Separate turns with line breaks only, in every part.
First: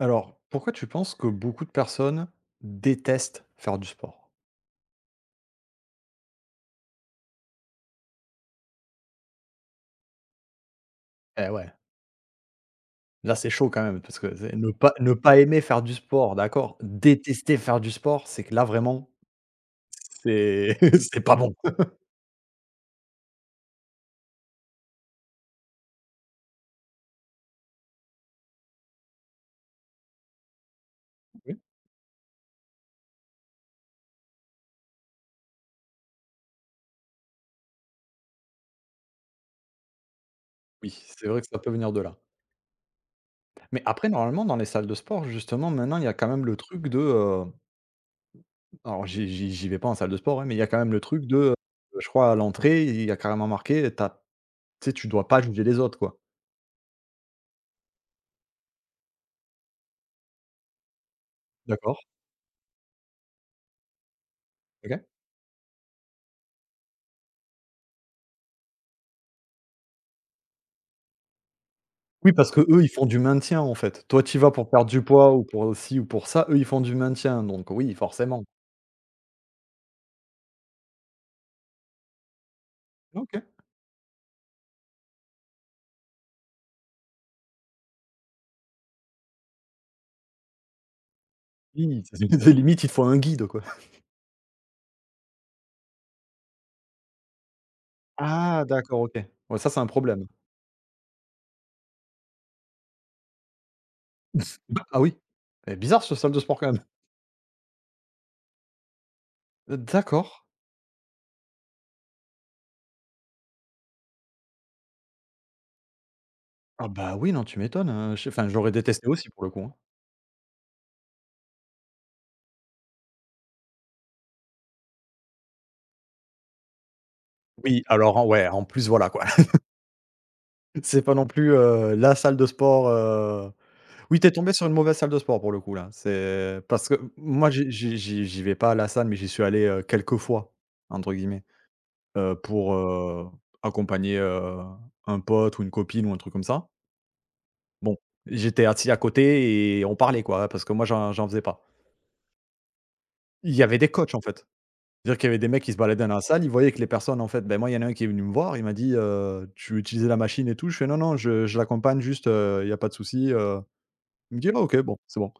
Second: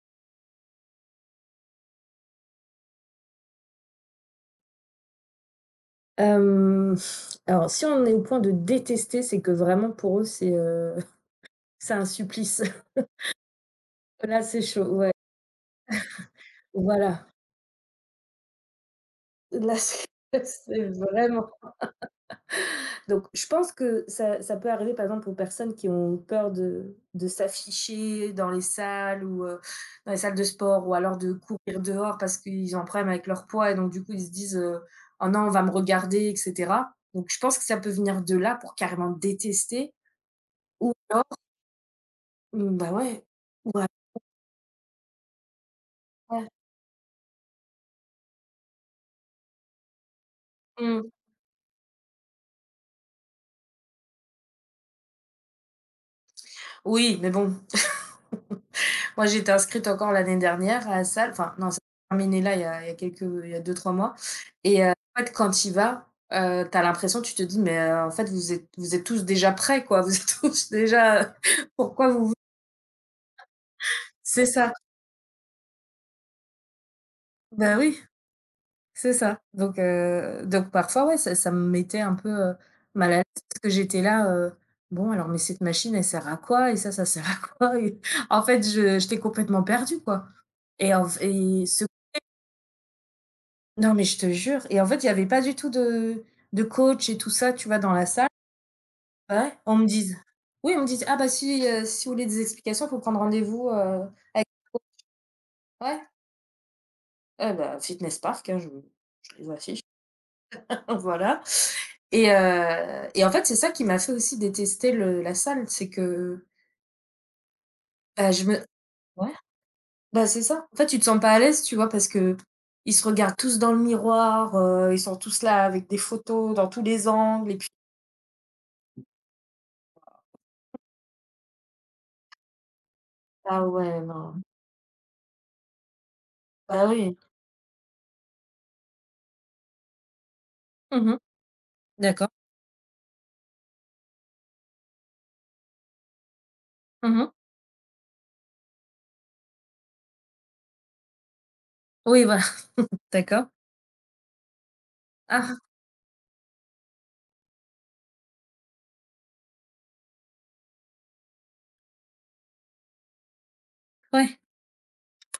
Alors, pourquoi tu penses que beaucoup de personnes détestent faire du sport?
Hem, alors si on en est au point de détester, c'est que vraiment pour eux
Eh ouais,
c'est un supplice.
là c'est chaud quand même, parce que
Là
c'est
c'est
ne
chaud,
pas
ouais.
ne pas aimer faire du sport, d'accord.
Voilà,
Détester faire du sport, c'est que là vraiment,
là c'est
c'est
c'est
c'est pas
vraiment
bon.
donc je pense que ça peut arriver par exemple aux personnes qui ont peur de s'afficher dans les salles ou dans les salles de sport, ou alors de
Oui.
courir dehors parce qu'ils ont un problème avec leur poids et donc du coup ils se disent: «Oh non, on va me regarder», et cetera. Donc je pense que ça peut venir de là pour carrément détester,
Oui,
ou alors,
c'est vrai que ça peut venir de là.
mmh, bah, ouais.
Mais
Ouais.
après, normalement, dans les salles de sport, justement, maintenant, il y a quand même
Ouais.
le truc de, alors j'y vais pas en salle de sport, hein, mais il y a quand même le
Mmh.
truc de, je crois à l'entrée, il y a carrément marqué, t'as tu sais, tu dois pas juger les autres, quoi.
Oui, mais bon, moi j'étais inscrite encore l'année dernière à la salle, enfin non, ça s'est
D'accord,
terminé là il y a deux trois mois.
OK.
En fait quand tu y vas, t'as l'impression, tu te dis: «Mais, en fait vous êtes tous déjà prêts quoi, vous êtes tous déjà, pourquoi
Oui,
vous».
parce que eux ils font du maintien, en fait. Toi, tu y
C'est
vas pour
ça.
perdre du poids ou pour ci ou pour ça. Eux, ils font du maintien, donc
Ben
oui,
oui,
forcément.
c'est ça. Donc parfois ouais, ça me mettait un peu mal à l'aise,
OK.
parce que j'étais là: «Bon alors mais cette machine elle sert à quoi et ça sert à quoi?» Et en fait je j'étais complètement perdue quoi, et en et ce.
Oui, c'est c'est limite, il te faut un guide, quoi.
Non, mais je te jure, et en fait, il y avait pas du tout de coach et tout ça, tu vois, dans la salle.
Ah d'accord, OK.
Ouais.
Ouais, ça,
On
c'est un
me dise
problème.
Oui, on me dise: «Ah bah si, si vous voulez des explications, faut prendre rendez-vous, avec».
Ah oui? Eh,
Ouais,
bizarre cette salle de sport, quand même.
eh bah, Fitness Park, hein, je les affiche,
D'accord.
voilà. Et en fait, c'est ça qui m'a fait aussi détester le la salle, c'est que,
Ah bah, oui, non, tu m'étonnes, hein, je
bah, je
enfin,
me
j'aurais détesté aussi,
ouais,
pour le coup, hein.
bah, c'est ça. En fait, tu te sens pas à l'aise, tu vois? Parce qu'ils se regardent tous dans le miroir, ils sont tous là avec des photos dans tous les angles et puis,
Oui, alors, en ouais, en plus, voilà, quoi. C'est pas non plus, la salle de sport.
ah ouais,
Oui, t'es
non.
tombé sur une mauvaise salle de sport pour le coup là. C'est
Bah
parce que
oui.
moi j'y vais pas à la salle, mais j'y suis allé, «quelques fois»
Mmh
entre
mh.
guillemets,
D'accord.
pour, accompagner, un pote ou une copine ou un truc comme ça.
Mmh mh.
Bon, j'étais assis à côté et on parlait quoi, parce que moi j'en faisais pas.
Oui, voilà, d'accord.
Il y avait des coachs en fait. C'est-à-dire qu'il y avait des
Ah
mecs qui se baladaient dans la salle, ils voyaient que les personnes en fait ben moi il y en a un qui est venu me voir, il m'a dit: «Tu veux utiliser la machine et tout?» Je fais: «Non, non, je l'accompagne juste, il y a pas de souci». Il
ouais,
me dit: «Ah OK, bon, c'est bon».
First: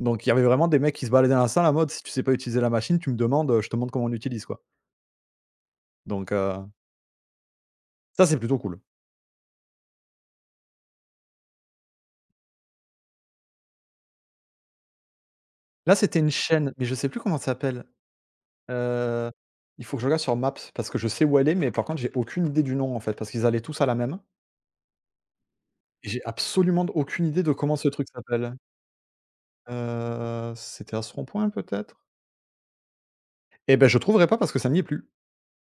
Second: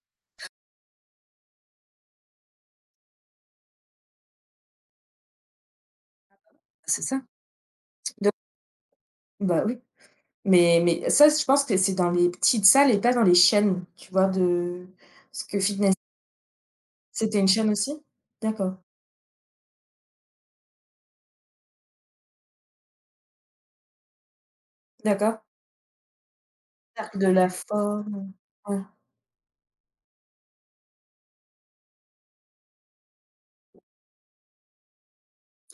Donc il y avait vraiment des mecs qui se baladaient dans la salle en mode: «Si tu sais pas utiliser la machine, tu me demandes, je te montre comment on l'utilise, quoi». Donc
c'est ça.
ça,
De
c'est plutôt cool.
Bah oui, mais ça, je pense que c'est dans les petites salles et pas dans les chaînes, tu vois? De Parce que Fitness,
Là, c'était une chaîne, mais je sais plus comment
c'était
ça
une chaîne
s'appelle.
aussi? D'accord,
Heu, il faut que je regarde sur Maps parce que je sais où elle est, mais par contre, j'ai aucune idée du nom, en fait, parce qu'ils allaient tous à la même.
d'accord.
Et j'ai absolument
Cercle
aucune
de
idée
la
de comment ce truc
forme,
s'appelle.
ouais.
C'était à ce rond-point, peut-être? Et ben je trouverai pas parce que ça n'y est plus.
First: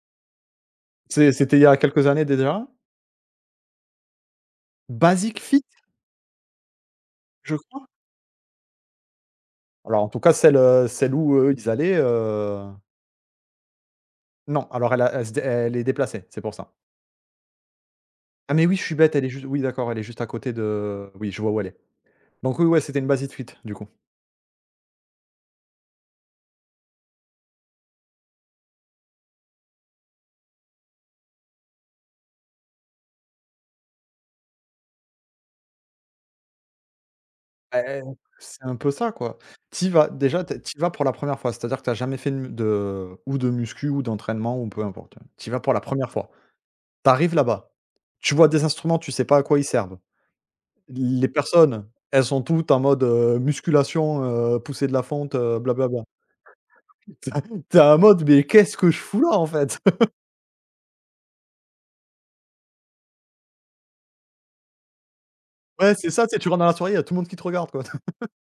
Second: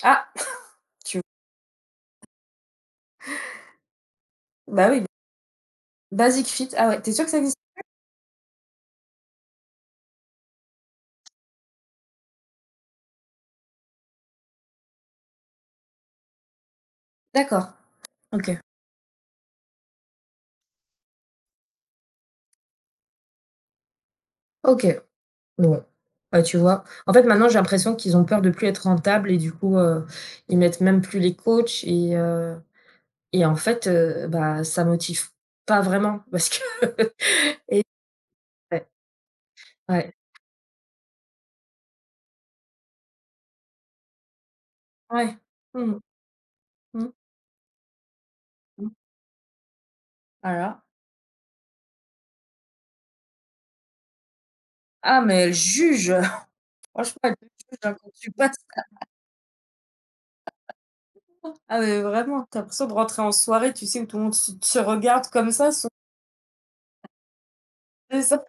Ah! Tu
C'était il y a quelques années déjà.
Bah oui,
Basic Fit,
Basic Fit, ah ouais, tu es sûr que ça
je
existe?
crois? Alors en tout cas, celle où, ils allaient Non, alors elle a elle se dé elle est déplacée, c'est pour ça.
D'accord.
Ah
OK.
mais oui, je suis bête, elle est juste oui d'accord, elle est juste à côté de oui, je vois où elle est. Donc oui, ouais, c'était une base de fuite, du coup.
OK. Bon, bah, tu vois? En fait, maintenant, j'ai l'impression qu'ils ont peur de plus être rentables et du coup, ils mettent même plus les coachs et en fait, bah, ça motive pas vraiment parce que, et
Eh, c'est un
ouais,
peu ça quoi. Tu vas
ouais,
déjà tu vas pour la première fois, c'est-à-dire que t'as jamais fait de mu de ou de muscu ou d'entraînement ou peu importe.
ouais.
Tu vas pour la
Mmh,
première fois.
mmh,
T'arrives là-bas, tu vois des
mmh.
instruments, tu sais pas à quoi ils servent.
Voilà.
Les personnes, elles sont toutes en mode, musculation, poussée de la
Ah
fonte,
mais elle
blablabla.
juge, franchement elle te juge,
T'es
hein,
en
quand
mode:
tu
«Mais
passes.
qu'est-ce que je fous là en fait?»
Ah mais vraiment, tu as l'impression de rentrer en soirée, tu sais, où tout le monde se regarde comme ça, sauf
Ouais, c'est ça, tu sais, tu rentres dans la soirée, il y a tout le monde qui te regarde, quoi.
eux, ça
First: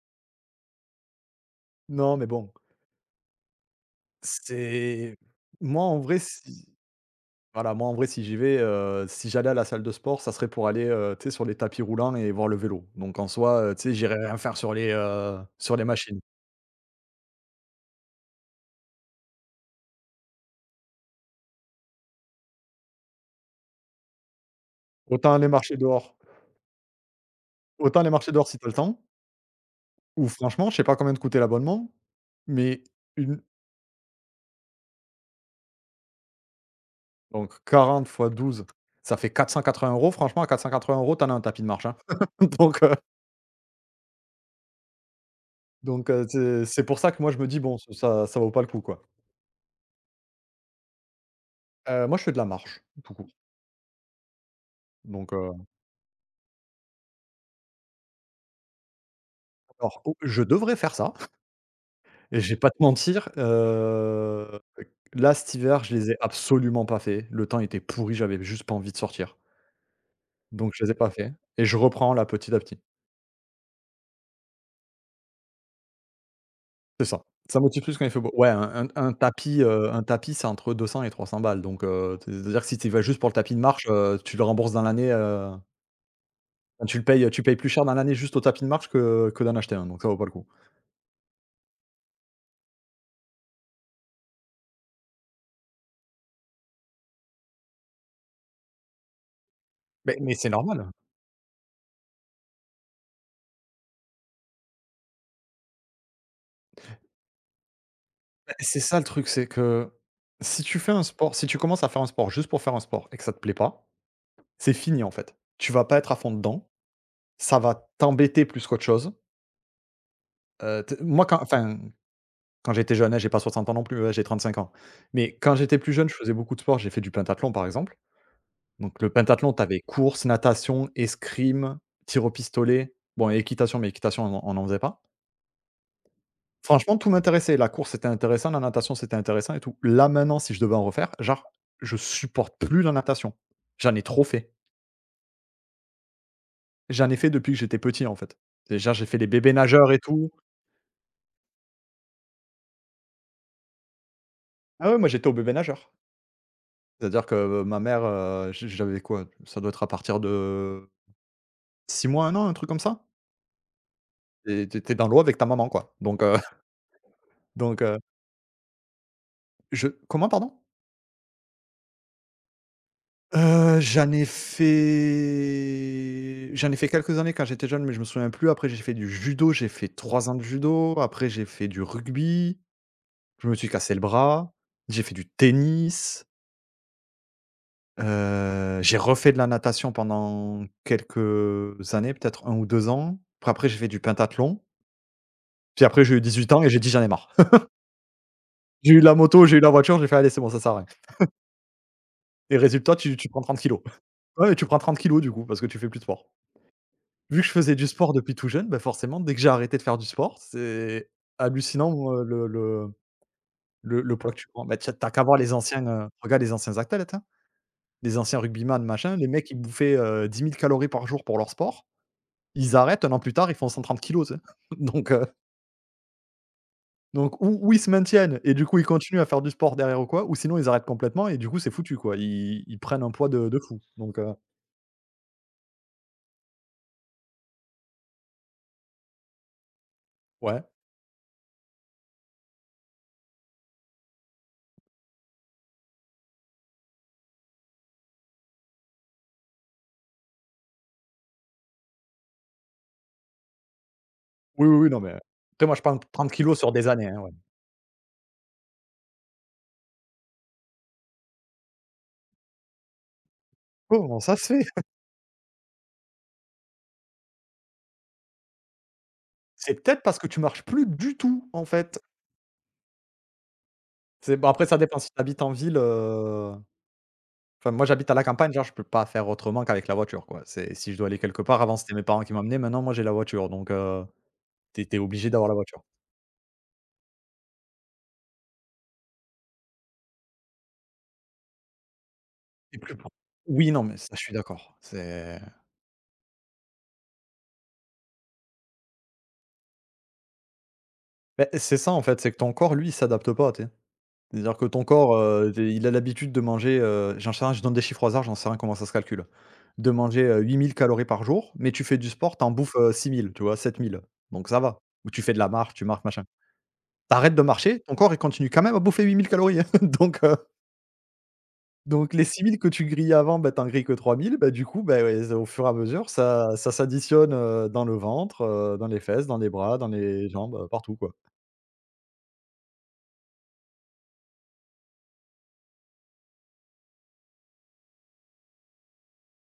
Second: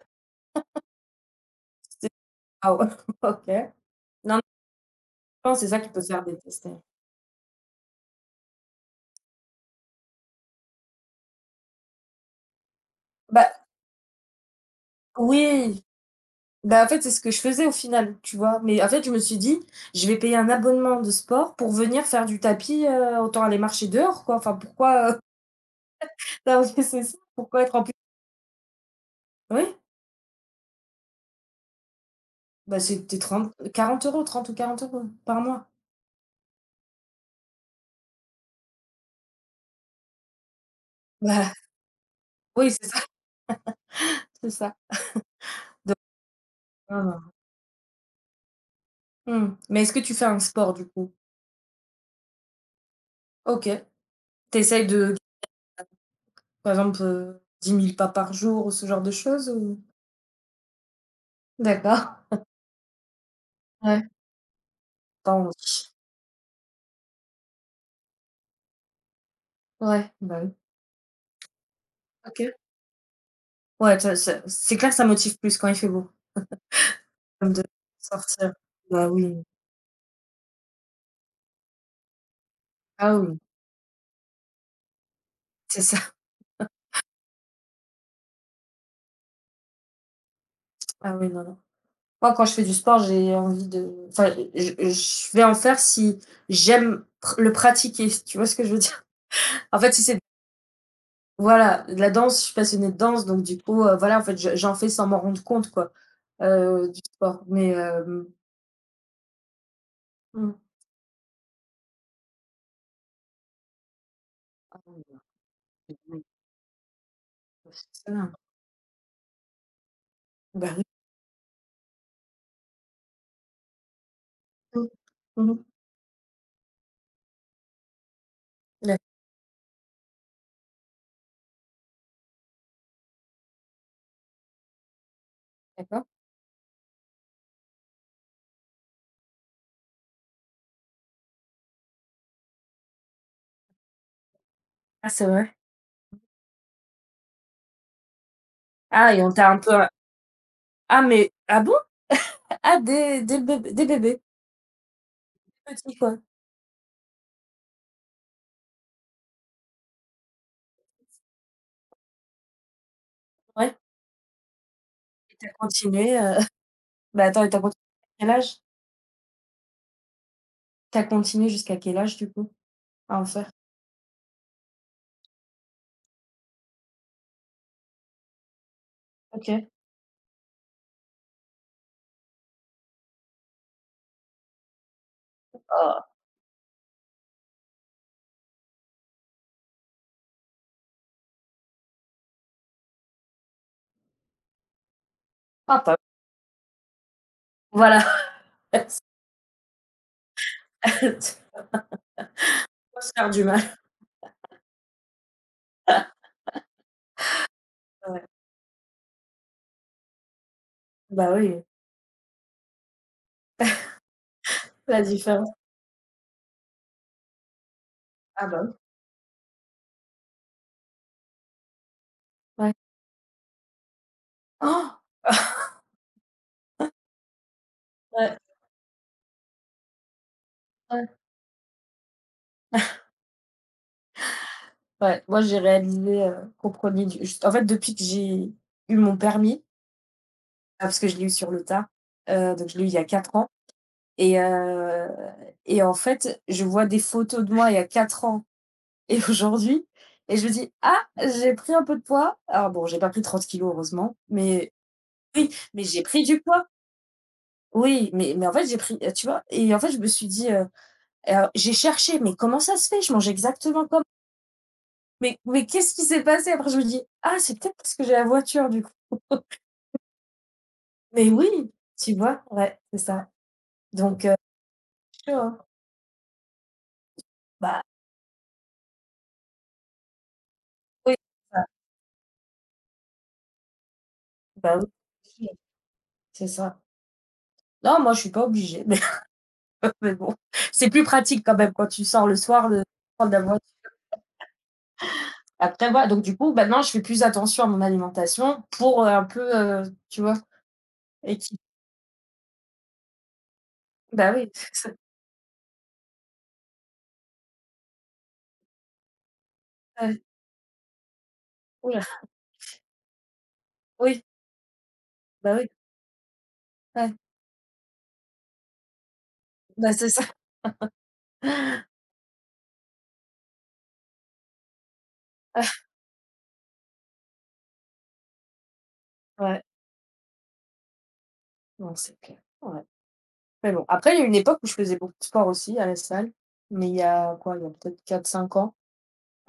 c'est
Non, mais bon,
ah ouais, OK. Non, non,
c'est
je pense c'est ça
moi,
qui
en
peut
vrai,
faire
si
détester.
voilà, moi, en vrai, si j'y vais, si j'allais à la salle de sport, ça serait pour aller, tu sais, sur les tapis roulants et voir le vélo. Donc en
Bah
soi, tu sais, j'irais rien faire sur les
oui!
machines.
Bah, en fait, c'est ce que je faisais au final, tu vois? Mais en fait, je me suis dit: «Je vais payer un abonnement de sport pour venir faire du tapis, autant aller marcher dehors, quoi». Enfin, pourquoi,
Autant aller marcher dehors
non, mais c'est ça, pourquoi être en plus
si t'as le temps,
oui,
ou franchement, je sais pas combien te coûtait l'abonnement,
bah,
mais
c'était
une
trente quarante euros, 30 ou 40 euros par mois.
donc 40 fois 12, ça fait 480 euros. Franchement, à quatre cent quatre €, euros, t'en as un
Bah,
tapis de marche, hein.
oui,
Donc
c'est
euh,
ça, c'est ça.
Donc c'est pour
Non,
ça
non.
que moi je me dis: «Bon, ça ça vaut pas le coup, quoi».
Mmh. Mais est-ce que tu fais un sport, du coup?
Moi je fais de la marche, tout court.
OK. Tu essayes de,
Donc
par exemple, 10 000 pas par jour ou ce genre de choses ou?
alors oh, je devrais faire ça
D'accord.
et je vais pas te mentir,
Ouais. Pas
là cet hiver,
envie.
je les ai absolument pas fait. Le temps était pourri, j'avais juste pas envie de sortir.
Ouais, bah, oui.
Donc je les ai pas fait et je reprends là
OK.
petit à petit.
Ouais, ça c'est clair, ça motive plus quand il fait beau.
C'est ça.
Comme
Ça
de
motive plus quand il fait beau. Ouais,
sortir.
un un
Bah
un
oui.
tapis, heu, un tapis, c'est entre 200 et 300 balles. Donc c'est-à-dire que si tu vas
Ah
juste pour le
oui,
tapis de marche, tu le rembourses dans l'année,
c'est ça.
enfin tu le payes, tu payes plus cher dans l'année juste au tapis de marche que d'en acheter un, donc ça vaut pas le coup.
Ah oui, non, non. Moi, quand je fais du sport, j'ai envie de, enfin, je vais en faire si j'aime pr le pratiquer, tu vois ce que je veux dire? En fait, si
Mais
c'est
mais c'est normal.
voilà, de la danse, je suis passionnée de danse, donc du coup, voilà, en fait, je j'en fais sans m'en rendre compte, quoi, du sport. Mais
Bah, c'est ça le truc, c'est que
mmh.
si tu fais un sport si tu commences à faire un sport juste pour faire un sport et que ça te plaît pas, c'est
Ah
fini
oui,
en
alors
fait. Tu vas
que
pas être à
oui,
fond dedans, ça va
professionnel.
t'embêter plus qu'autre chose.
Bah oui.
T moi quand enfin, quand j'étais jeune, hein, j'ai pas 60 ans non plus, hein, j'ai 5 ans.
Mmh.
Mais quand
Mmh.
j'étais plus jeune, je faisais beaucoup de sport, j'ai fait du pentathlon par exemple. Donc
D'ac
le pentathlon, tu avais course, natation, escrime, tir au pistolet, bon et équitation, mais équitation on en faisait pas.
d'accord.
Franchement, tout m'intéressait. La course, c'était intéressant, la natation, c'était intéressant et tout. Là, maintenant, si je devais en refaire, genre, je supporte plus la natation. J'en ai trop fait.
Ah c'est vrai?
J'en ai fait depuis que j'étais petit, en fait. Déjà, j'ai
Ah
fait
et
les
on t'a
bébés
un peu,
nageurs et tout.
ah mais ah bon? Ah des bébés bébé dès bébé?
Ah ouais, moi, j'étais au bébé nageur.
Quoi?
C'est-à-dire que, ma mère, j'avais quoi? Ça doit être à partir de 6 mois, 1 an, un truc comme ça
Ouais,
et tu dans l'eau
et
avec ta
tu as
maman, quoi,
continué,
donc
heu bah, attends et tu as
donc
continué à quel âge?
je comment, pardon?
Tu as continué jusqu'à quel âge du coup à en faire?
J'en ai fait quelques années quand j'étais jeune, mais je me souviens plus. Après, j'ai fait du judo, j'ai
OK.
fait 3 ans de judo. Après, j'ai fait du rugby, je me suis cassé le bras. J'ai fait du
Oh,
tennis, j'ai refait de la natation pendant quelques années, peut-être 1 ou 2 ans. Puis après, j'ai fait du pentathlon.
ah
Puis
pas
après, j'ai eu 18 ans et j'ai dit: «J'en ai marre».
voilà,
J'ai
ça
eu la moto, j'ai eu la voiture, j'ai fait: «Allez, c'est bon, ça sert à rien» et résultat,
faut se
tu
faire
prends
du
30
mal.
kilos. Ouais, tu prends 30 kilos du coup, parce que tu fais plus de sport. Vu que je faisais du sport
Ouais,
depuis tout jeune, bah, forcément, dès que j'ai arrêté de faire du sport, c'est
bah, oui,
hallucinant, le poids que tu prends. Bah, t'as
la
as qu'à voir
différence.
les anciens, regarde les anciens athlètes, hein, les anciens
Ah bah, oui,
rugbyman, machin, les mecs, ils bouffaient, 10 000 calories par jour pour leur sport.
ouais.
Ils arrêtent, 1 an plus tard, ils font 130 kg, tu sais? Donc heu, donc ou ils se
Ouais,
maintiennent et du coup, ils continuent à faire du sport derrière ou quoi, ou sinon ils arrêtent
ouais,
complètement et du coup, c'est foutu, quoi. Ils prennent un poids de fou. Donc
ouais. Moi j'ai réalisé qu'on prenait du juste en fait depuis que j'ai eu mon permis,
ouais.
ah parce que je l'ai eu sur le tard, donc je l'ai eu il y a 4 ans, et heu et en fait, je vois des photos de moi il y a 4 ans, et aujourd'hui, et je me dis: «Ah, j'ai pris un peu de poids». Alors bon, j'ai pas pris 30 kilogrammes heureusement,
Oui,
mais
oui, oui, non, mais
oui,
après moi, je
mais
prends
j'ai pris
30
du
kilos
poids.
sur des années, hein, ouais.
Oui, mais en fait, j'ai pris, tu vois? Et en fait, je me suis dit, alors j'ai cherché: «Mais comment ça se fait? Je mange exactement comme,
Comment ça se fait?
mais qu'est-ce qui s'est passé?» Après je me dis: «Ah, c'est peut-être parce que j'ai la voiture du coup».
C'est peut-être parce que tu marches plus du
Mais
tout,
oui,
en fait.
tu vois? Ouais, c'est ça. Donc heu,
C'est bon, après ça dépend si tu
Chaud,
habites en
hein?
ville, enfin
Bah
moi j'habite à la campagne, genre je peux pas faire autrement qu'avec la voiture, quoi. C'est si je dois
oui,
aller quelque
c'est
part,
ça.
avant c'était mes parents qui m'emmenaient, maintenant moi j'ai la voiture donc
Bah
tu
oui,
es obligé d'avoir la voiture.
c'est ça. Non, moi, je suis pas obligée. Mais bon, c'est plus pratique quand même quand tu sors le soir
C'est
de
plus pro
prendre la voiture.
Oui, non, mais ça je suis d'accord. C'est
Après, voilà, donc du coup, maintenant, je fais plus attention à mon alimentation pour un peu, tu vois?
Beh,
Équil
c'est ça en fait, c'est que ton corps lui, il s'adapte pas, tu sais?
Bah oui,
C'est-à-dire que
c'est
ton
ça.
corps, tu il a l'habitude de manger, j'en sais rien, je donne des chiffres au hasard, j'en sais rien comment ça se calcule. De
Ouais.
manger, 8 000 calories par jour, mais tu fais
Ouh
du sport, t'en bouffes, 6 000, tu vois? 7 000,
oui,
donc ça va. Ou tu fais de la
bah oui,
marche, tu marches, machin.
ouais,
T'arrêtes de marcher, ton corps, il continue quand même à bouffer 8 000 calories,
bah c'est ça.
donc les 6 000 que tu grillais avant, bah, t'en grilles que 3 000, bah, du coup, bah, ouais, au fur et à mesure, ça s'additionne, dans le ventre, dans les fesses, dans les
Ouais,
bras, dans les jambes, partout, quoi.
non, c'est clair, ouais. Mais bon, après, il y a une époque où je faisais beaucoup de sport aussi à la salle, mais il y a quoi? Il y a peut-être 4 5 ans.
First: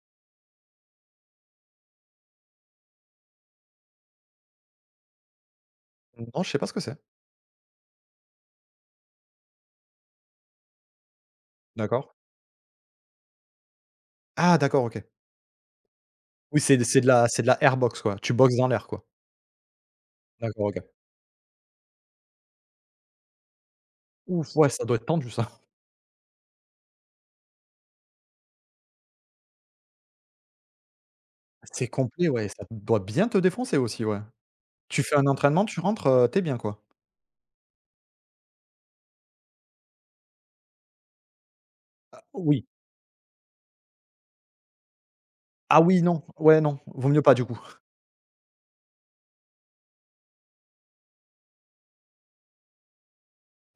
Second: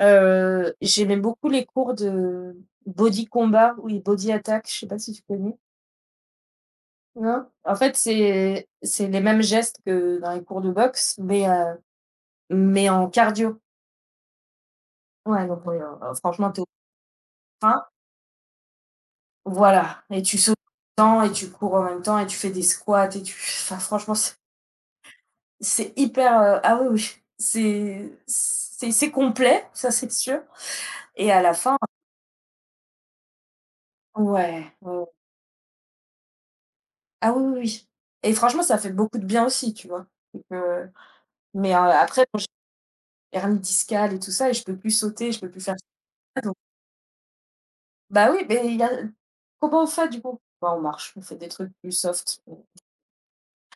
J'aimais beaucoup les cours de body combat ou les body attack, je sais pas si tu connais?
Non, je sais pas ce que c'est.
Non, en fait, c'est les mêmes gestes que dans les cours de boxe, mais heu,
D'accord.
mais en cardio.
Ah d'accord, OK.
Ouais, donc oui, franchement,
Oui,
tu es au
c'est de la
frein
airbox, quoi. Tu boxes dans l'air, quoi.
voilà, et tu sautes
D'accord, OK.
en même temps et tu cours en même temps et tu fais des squats et tu enfin franchement,
Ouf, ouais, ça doit être tendu ça.
c'est hyper, ah oui, oui, c'est complet, ça, c'est sûr, et à la fin
C'est complet, ouais, ça doit bien te défoncer aussi, ouais.
ouais, ouais,
Tu
ouais.
fais un entraînement, tu rentres, tu es bien, quoi?
Ah oui, oui, oui, et franchement, ça fait beaucoup de bien aussi, tu vois? Donc heu, après, bon, j'ai
Oui.
hernie discale et tout ça et je peux plus sauter, je peux plus faire
Ah oui, non.
ça.
Ouais, non, vaut mieux pas du coup.
Bah oui, mais il y a comment on fait du coup? Bah, on marche, on fait des trucs plus soft on-,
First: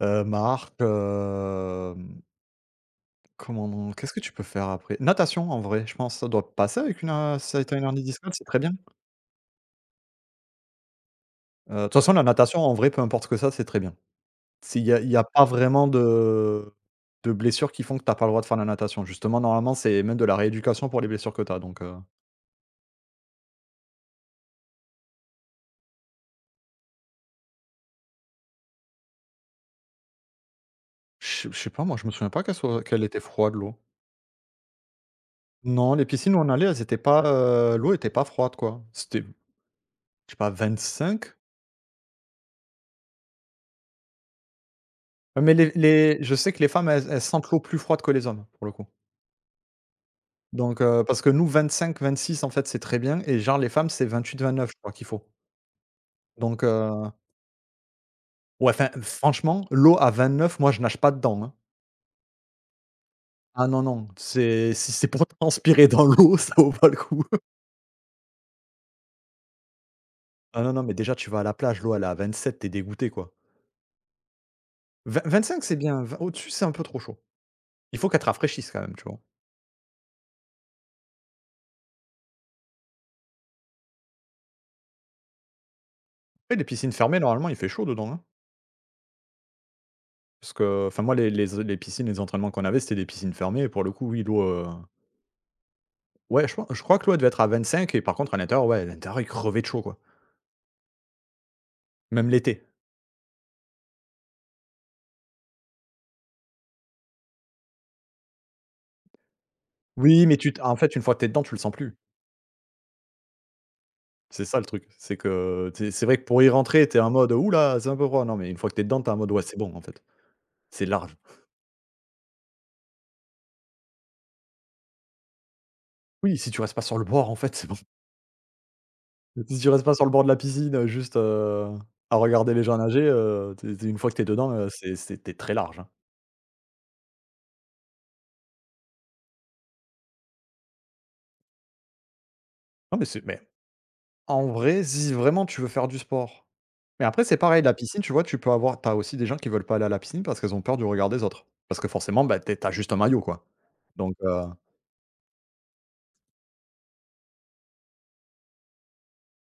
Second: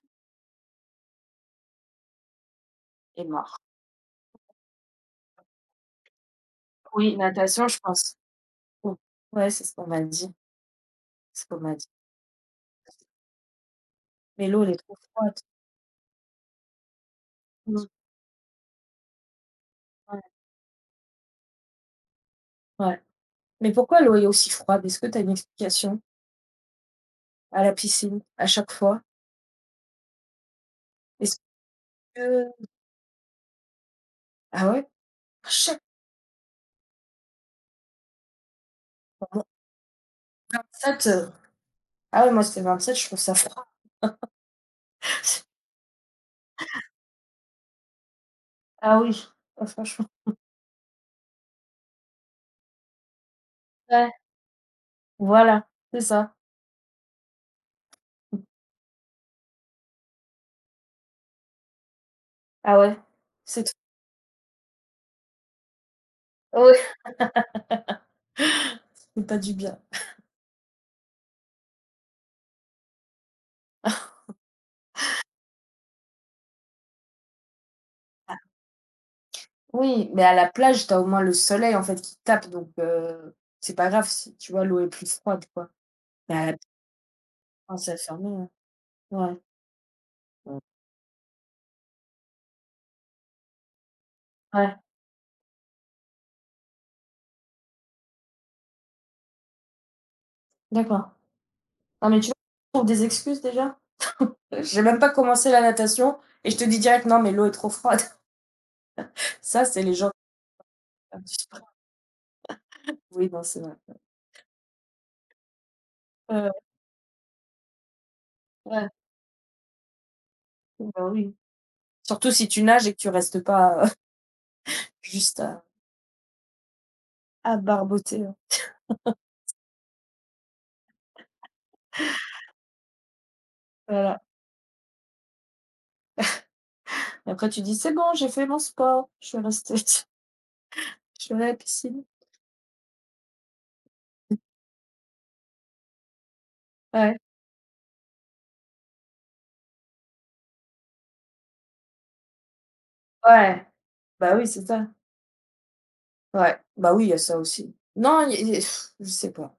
Marche,
et marche.
comment on qu'est-ce que tu peux faire après? Natation, en vrai, je pense, ça doit passer avec
Oui,
si
natation,
tu as
je
une hernie
pense.
discale, c'est très bien.
Ou Ouais, c'est ce qu'on m'a dit, c'est ce qu'on m'a
De
dit.
toute façon, la natation, en vrai, peu importe ce que ça, c'est très bien.
Mais l'eau, elle est
S'il y
trop
a
froide.
pas vraiment de blessures qui
Mmh,
font que t'as pas le droit de faire la natation. Justement, normalement, c'est même
ouais.
de la rééducation pour les blessures que t'as. donc heu,
Ouais. Mais pourquoi l'eau est aussi froide? Est-ce que tu as une explication? À la piscine, à chaque fois? Est-ce
je je sais pas moi, je me souviens pas
que
qu'elle était froide l'eau.
Ah ouais? À chaque
Non, les piscines où on allait, elles étaient pas, l'eau était pas froide, quoi. C'était,
fois, moi
je sais pas,
27,
25?
ah ouais, moi c'était 27, je trouve ça froid.
Mais les je sais que les femmes, elles sentent l'eau plus froide que les hommes, pour le coup.
Ah oui, ah franchement.
Donc, parce que nous 25, 26 en fait, c'est très bien, et genre les femmes, c'est
Ouais.
vingt 29, je crois qu'il faut.
Voilà, c'est ça.
Donc, ouais, enfin franchement, l'eau à 29, moi je nage pas dedans, hein.
Ah ouais, c'est
Ah
tout.
non, non, c'est si c'est pour transpirer dans l'eau, ça vaut pas
Ouais.
le coup.
C'est pas du bien.
Ah non, non, mais déjà, tu vas à la plage, l'eau, elle est à 27, tu es dégoûté, quoi. Vin 25, c'est bien, v au-dessus, c'est un peu trop chaud. Il faut qu'elle te rafraîchisse quand même, tu vois?
Oui, mais à la plage, t'as au moins le soleil en fait qui tape, donc c'est pas grave si, tu vois, l'eau est plus froide, quoi. Mais à la
Après, les piscines fermées, normalement, il fait
plage,
chaud
c'est
dedans, hein?
fermé, hein. Ouais.
Parce
Mmh.
que, enfin, moi, les piscines, les entraînements qu'on avait, c'était des piscines fermées, et pour le coup, oui, l'eau,
Ouais,
ouais, je crois que l'eau, elle devait être à 25, et par contre, à l'intérieur, il crevait de chaud, quoi.
d'accord. Non, mais tu
Même
vois,
l'été.
je trouve des excuses déjà. J'ai même pas commencé la natation et je te dis direct: «Non, mais l'eau est trop froide». Ça, c'est les gens qui
Oui, mais tu t en fait, une fois
font
que t'es
du
dedans, tu le
sport.
sens plus.
Oui, non, c'est vrai.
C'est ça le truc, c'est que tu c'est vrai que pour y
Ouais,
rentrer, t'es es en mode: «Ouh là, c'est un peu froid». Non, mais une fois que t'es
ouais,
dedans, t'es es en mode: «Ouais, c'est bon en fait, c'est
oui, bah,
large».
oui. Surtout si tu nages et que tu restes pas, juste à
Oui, si tu restes pas sur le bord en fait,
à
c'est bon.
barboter, hein.
Si tu restes pas sur le bord de la piscine, juste, à regarder les gens nager, tu es une fois que
Voilà,
t'es dedans, c'est tu très large, hein.
et après tu dis: «C'est bon, j'ai fait mon sport, je suis restée je suis allée à la piscine».
Non, mais c'est mais en vrai, si vraiment tu veux faire du sport, mais
Ouais.
après c'est pareil, la piscine, tu vois, tu peux avoir t'as aussi des gens qui veulent pas aller à la piscine parce qu'elles ont peur du regard des autres. Parce que forcément, bah, tu es juste un maillot, quoi,
Ouais.
donc.
Bah oui, c'est ça. Ouais, bah oui, il y a ça aussi. Non, il y a pff, je sais pas.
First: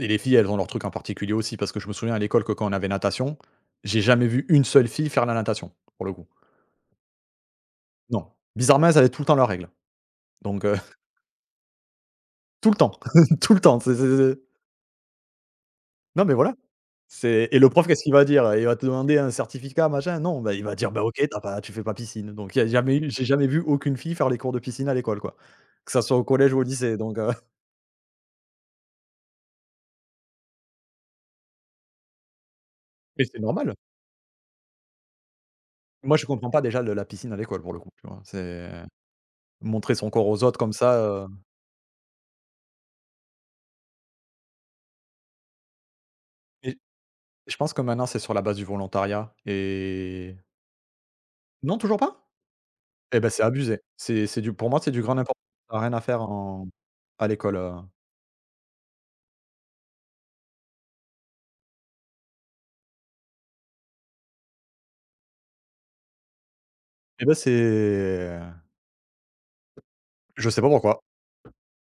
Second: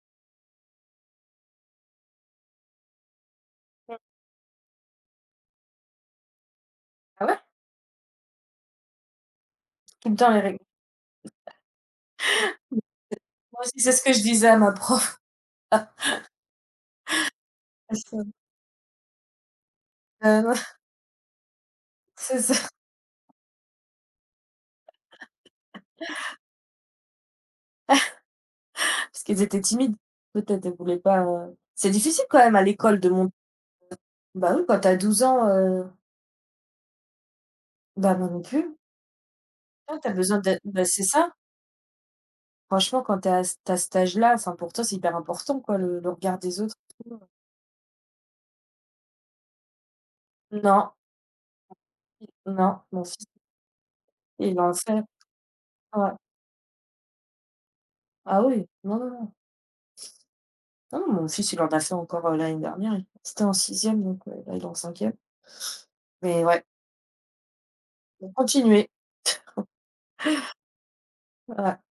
Et les filles, elles ont leur truc en particulier aussi, parce que je me souviens à l'école que quand on avait natation,
Mmh.
j'ai jamais vu une seule fille faire la natation, pour le coup.
Ah ouais?
Non. Bizarrement, elles avaient tout le temps leurs règles.
Tout le temps les règles.
Donc, tout le temps, tout le
Moi aussi,
temps,
c'est ce que je
c'est
disais à ma prof.
non, mais voilà, c'est et le prof, qu'est-ce
Parce
qu'il
que,
va dire? Il va te demander un certificat, machin? Non, bah,
euh,
il va dire: «Bah, OK, tu fais pas piscine».
c'est
Donc il y a
ça.
jamais eu j'ai jamais vu aucune fille faire les cours de piscine à l'école, quoi. Que ça soit au collège ou au lycée, donc,
Parce qu'elles étaient timides. Peut-être elles voulaient pas, c'est difficile quand même à l'école de
mais
mon,
c'est normal.
bah oui, quand t'as 12 ans,
Moi, je comprends pas déjà le la piscine à l'école, pour le coup, tu
bah
vois?
moi non
C'est
plus.
montrer
Toi,
son
tu
corps
besoin
aux autres
de,
comme
bah
ça,
c'est
heu
ça. Franchement, quand t'es à c tu cet âge-là, enfin pour toi, c'est hyper important quoi, le regard des autres.
Je pense que maintenant, c'est sur la base du volontariat, et
Non,
Non, toujours pas?
non, mon
Eh
fils,
ben c'est abusé. C'est du
il va
pour
en
moi, c'est du
fait.
grand n'importe quoi. Ça a rien à
Ouais.
faire en à l'école,
Ah oui, non, non, non. Non, non, mon fils, il en a fait encore, l'année dernière. C'était en sixième donc, là, il est en cinquième. Mais ouais,
et bah, c'est
continuer.
je sais pas pourquoi.
Ouais.